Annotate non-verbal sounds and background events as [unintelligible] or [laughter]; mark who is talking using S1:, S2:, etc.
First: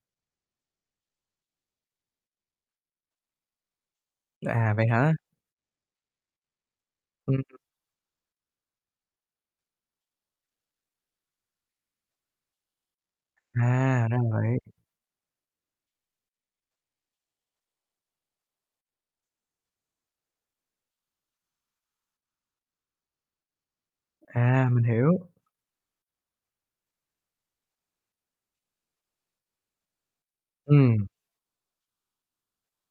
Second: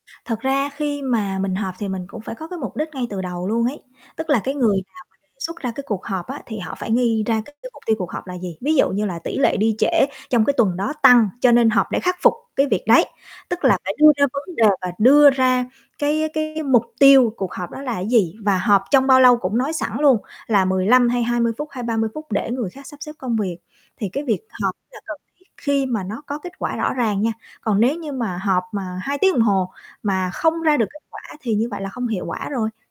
S1: Thật ra khi mà mình họp thì mình cũng phải có cái mục đích ngay từ đầu luôn ấy, tức là cái
S2: À,
S1: người
S2: vậy
S1: [unintelligible]
S2: hả?
S1: xuất ra cái cuộc họp á, thì họ phải nghi
S2: Ừm.
S1: ra cái cái mục tiêu cuộc họp là gì? Ví dụ như là tỉ lệ đi trễ trong cái tuần đó tăng cho nên họp để khắc phục cái việc đấy, tức là phải
S2: À,
S1: đưa
S2: ra
S1: ra vấn đề
S2: vậy.
S1: và đưa ra cái cái mục tiêu cuộc họp đó là cái gì? Và họp trong bao lâu cũng nói sẵn luôn là 15 hay 20 phút hay 30 phút để người khác sắp xếp công việc thì cái việc
S2: À,
S1: họp
S2: mình
S1: là cần
S2: hiểu.
S1: thiết khi mà nó có kết quả rõ ràng nha. Còn nếu như mà họp mà 2 tiếng đồng hồ mà không ra được kết
S2: Ừm.
S1: quả thì như vậy là không hiệu quả rồi.